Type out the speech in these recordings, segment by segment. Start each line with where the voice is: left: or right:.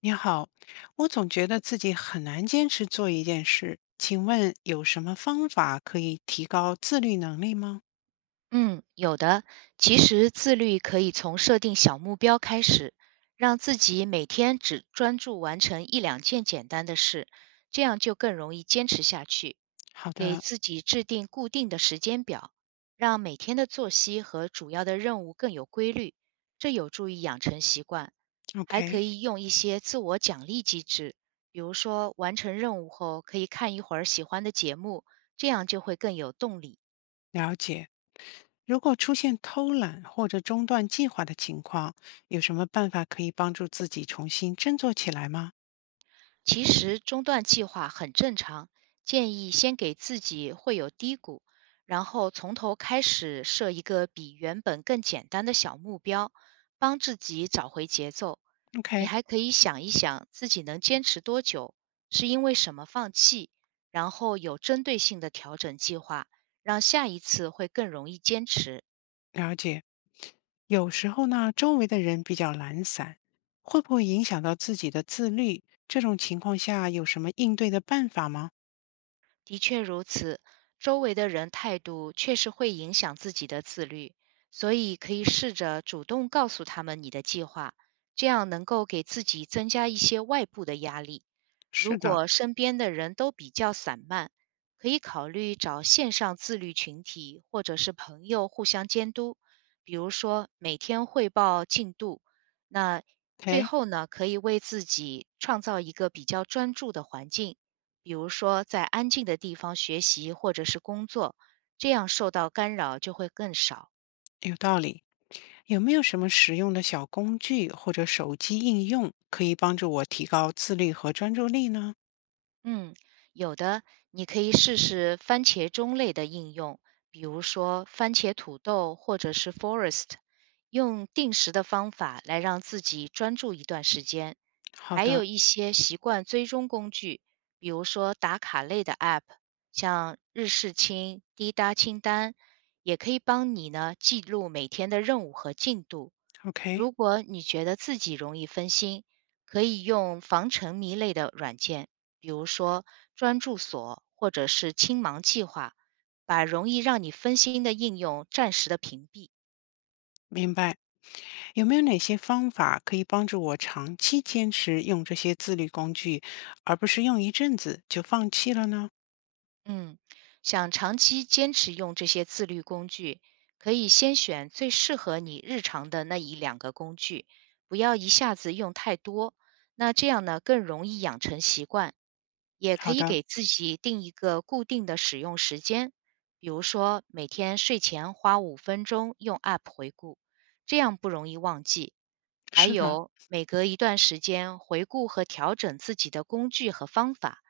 left: 你好，我总觉得自己很难坚持做一件事，请问有什么方法可以提高自律能力吗？
right: 嗯，有的。其实自律可以从设定小目标开始，让自己每天只专注完成一两件简单的事，这样就更容易坚持下去。
left: 好
right: 给
left: 的
right: 自己制定固定的时间表，让每天的作息和主要的任务更有规律，这有助于养成习惯。还可
left: ，OK，
right: 以用一些自我奖励机制，比如说完成任务后可以看一会儿喜欢的节目，这样就会更有动力。
left: 了解。如果出现偷懒或者中断计划的情况，有什么办法可以帮助自己重新振作起来吗
right: 其实中断计划很正常，建议先给自己会有低谷，然后从头开始设一个比原本更简单的小目标，帮自己找回节奏。你
left: ？OK，
right: 还可以想一想自己能坚持多久，是因为什么放弃，然后有针对性的调整计划，让下一次会更容易坚持。
left: 了解。有时候呢，周围的人比较懒散，会不会影响到自己的自律？这种情况下有什么应对的办法吗？
right: 的确如此，周围的人态度确实会影响自己的自律，所以可以试着主动告诉他们你的计划，这样能够给自己增加一些外部的压力。如
left: 是的
right: 果身边的人都比较散漫，可以考虑找线上自律群体或者是朋友互相监督，比如说每天汇报进度。那最
left: ，OK，
right: 后呢，可以为自己创造一个比较专注的环境。比如说在安静的地方学习或者是工作，这样受到干扰就会更少。
left: 有道理。有没有什么实用的小工具或者手机应用可以帮助我提高自律和专注力呢？
right: 嗯，有的。你可以试试番茄钟类的应用，比如说番茄土豆或者是 Forest，用定时的方法来让自己专注一段时间。
left: 好
right: 还
left: 的
right: 有一些习惯追踪工具，比如说打卡类的 App，像日事清、滴答清单，也可以帮你呢记录每天的任务和进度。
left: ，OK，
right: 如果你觉得自己容易分心，可以用防沉迷类的软件，比如说专注锁或者是青盲计划，把容易让你分心的应用暂时的屏蔽。
left: 明白。有没有哪些方法可以帮助我长期坚持用这些自律工具，而不是用一阵子就放弃了呢？
right: 嗯，想长期坚持用这些自律工具，可以先选最适合你日常的那一两个工具，不要一下子用太多。那这样呢，更容易养成习惯。也可
left: 好
right: 以
left: 的，
right: 给自己定一个固定的使用时间，比如说每天睡前花五分钟用 App 回顾，这样不容易忘记。还
left: 是的，
right: 有每隔一段时间回顾和调整自己的工具和方法，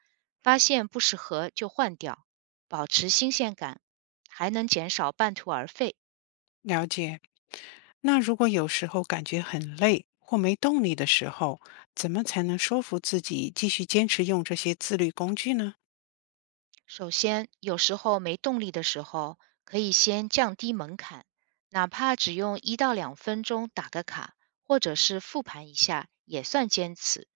right: 发现不适合就换掉，保持新鲜感，还能减少半途而废。
left: 了解。那如果有时候感觉很累或没动力的时候，怎么才能说服自己继续坚持用这些自律工具呢？
right: 首先，有时候没动力的时候，可以先降低门槛，哪怕只用一到两分钟打个卡，或者是复盘一下，也算坚持。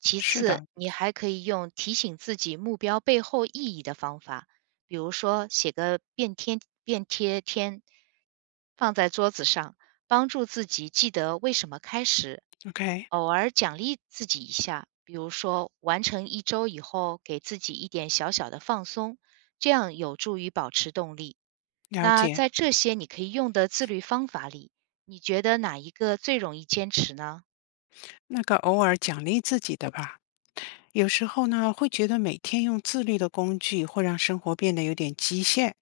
right: 其
left: 是
right: 次，
left: 的
right: 你还可以用提醒自己目标背后意义的方法，比如说写个便贴，放在桌子上，帮助自己记得为什么开始，
left: ，OK，
right: 偶尔奖励自己一下，比如说完成一周以后，给自己一点小小的放松，这样有助于保持动力。
left: 了
right: 那
left: 解。
right: 在这些你可以用的自律方法里，你觉得哪一个最容易坚持呢？
left: 那个偶尔奖励自己的吧。有时候呢，会觉得每天用自律的工具会让生活变得有点极限。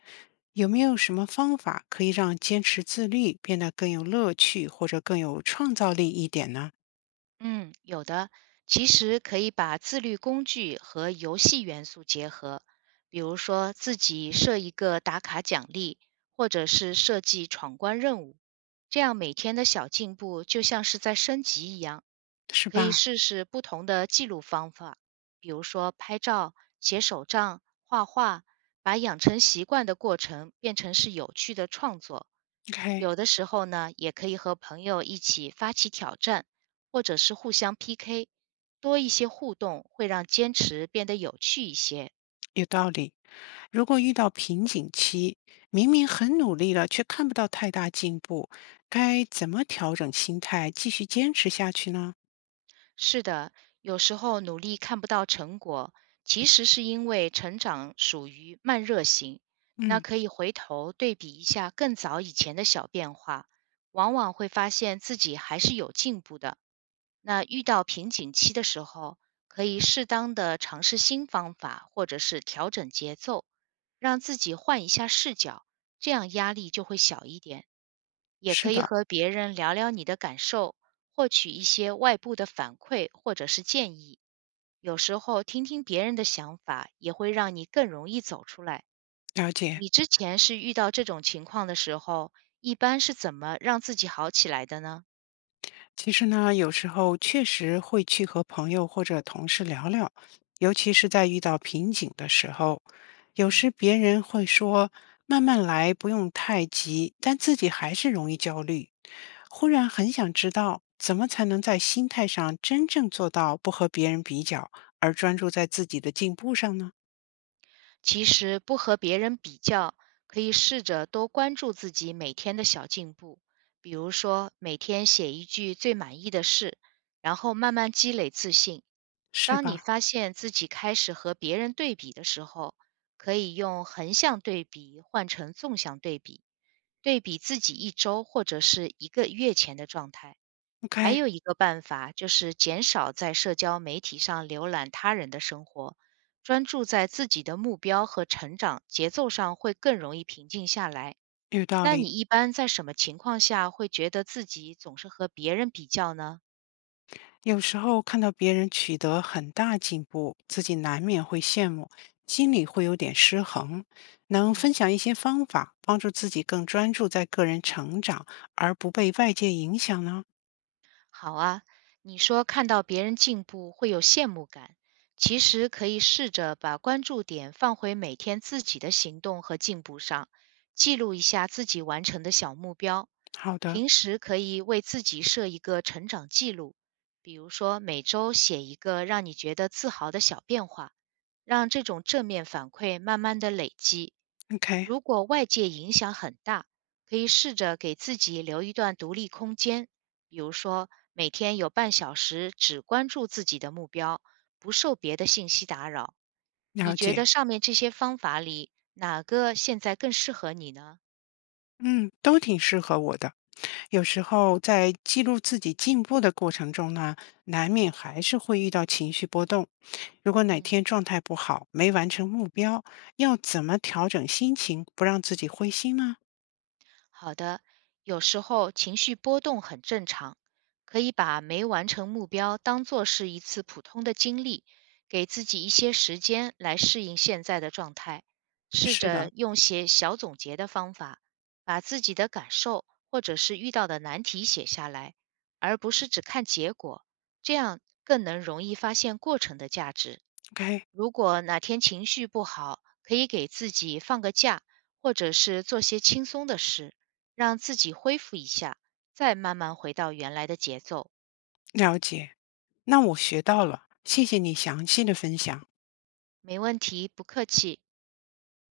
left: 有没有什么方法可以让坚持自律变得更有乐趣，或者更有创造力一点呢？
right: 嗯，有的。其实可以把自律工具和游戏元素结合，比如说自己设一个打卡奖励，或者是设计闯关任务，这样每天的小进步就像是在升级一样。
left: 是
right: 可以
left: 吧
right: 试试不同的记录方法，比如说拍照、写手账、画画，把养成习惯的过程变成是有趣的创作。
left: ？OK，
right: 有的时候呢，也可以和朋友一起发起挑战。或者是互相 PK，多一些互动会让坚持变得有趣一些。
left: 有道理。如果遇到瓶颈期，明明很努力了，却看不到太大进步，该怎么调整心态，继续坚持下去呢？
right: 是的，有时候努力看不到成果，其实是因为成长属于慢热型。那
left: 嗯，
right: 可以回头对比一下更早以前的小变化，往往会发现自己还是有进步的。那遇到瓶颈期的时候，可以适当的尝试新方法，或者是调整节奏，让自己换一下视角，这样压力就会小一点。也
left: 是
right: 可以
left: 的，
right: 和别人聊聊你的感受，获取一些外部的反馈或者是建议。有时候听听别人的想法，也会让你更容易走出来。
left: 了解。
right: 你之前是遇到这种情况的时候，一般是怎么让自己好起来的呢？
left: 其实呢，有时候确实会去和朋友或者同事聊聊，尤其是在遇到瓶颈的时候，有时
right: 嗯。
left: 别人会说“慢慢来，不用太急”，但自己还是容易焦虑。忽然很想知道，怎么才能在心态上真正做到不和别人比较，而专注在自己的进步上呢？
right: 其实不和别人比较，可以试着多关注自己每天的小进步，比如说每天写一句最满意的事，然后慢慢积累自信。
left: 是
right: 当你
left: 吧
right: 发现自己开始和别人对比的时候，可以用横向对比换成纵向对比，对比自己一周或者是一个月前的状态，还
left: ？OK，
right: 有一个办法就是减少在社交媒体上浏览他人的生活，专注在自己的目标和成长节奏上，会更容易平静下来。
left: 有道
right: 那你
left: 理。
right: 一般在什么情况下会觉得自己总是和别人比较呢？
left: 有时候看到别人取得很大进步，自己难免会羡慕，心里会有点失衡。能分
right: 嗯。
left: 享一些方法，帮助自己更专注在个人成长，而不被外界影响呢？
right: 好啊，你说看到别人进步会有羡慕感，其实可以试着把关注点放回每天自己的行动和进步上，记录一下自己完成的小目标。
left: 好的
right: 平时可以为自己设一个成长记录，比如说每周写一个让你觉得自豪的小变化，让这种正面反馈慢慢的累积。
left: ，OK，
right: 如果外界影响很大，可以试着给自己留一段独立空间，比如说，每天有半小时只关注自己的目标，不受别的信息打扰。
left: 了
right: 你觉
left: 解。
right: 得上面这些方法里，哪个现在更适合你呢？
left: 嗯，都挺适合我的。有时候在记录自己进步的过程中呢，难免还是会遇到情绪波动。如果哪
right: 嗯。
left: 天状态不好，没完成目标，要怎么调整心情，不让自己灰心呢？
right: 好的，有时候情绪波动很正常，可以把没完成目标当做是一次普通的经历，给自己一些时间来适应现在的状态。试
left: 是
right: 着
left: 的
right: 用些小总结的方法，把自己的感受或者是遇到的难题写下来，而不是只看结果，这样更能容易发现过程的价值。
left: ，OK，
right: 如果哪天情绪不好，可以给自己放个假，或者是做些轻松的事。让自己恢复一下，再慢慢回到原来的节奏。
left: 了解。那我学到了，谢谢你详细的分享。
right: 没问题，不客气。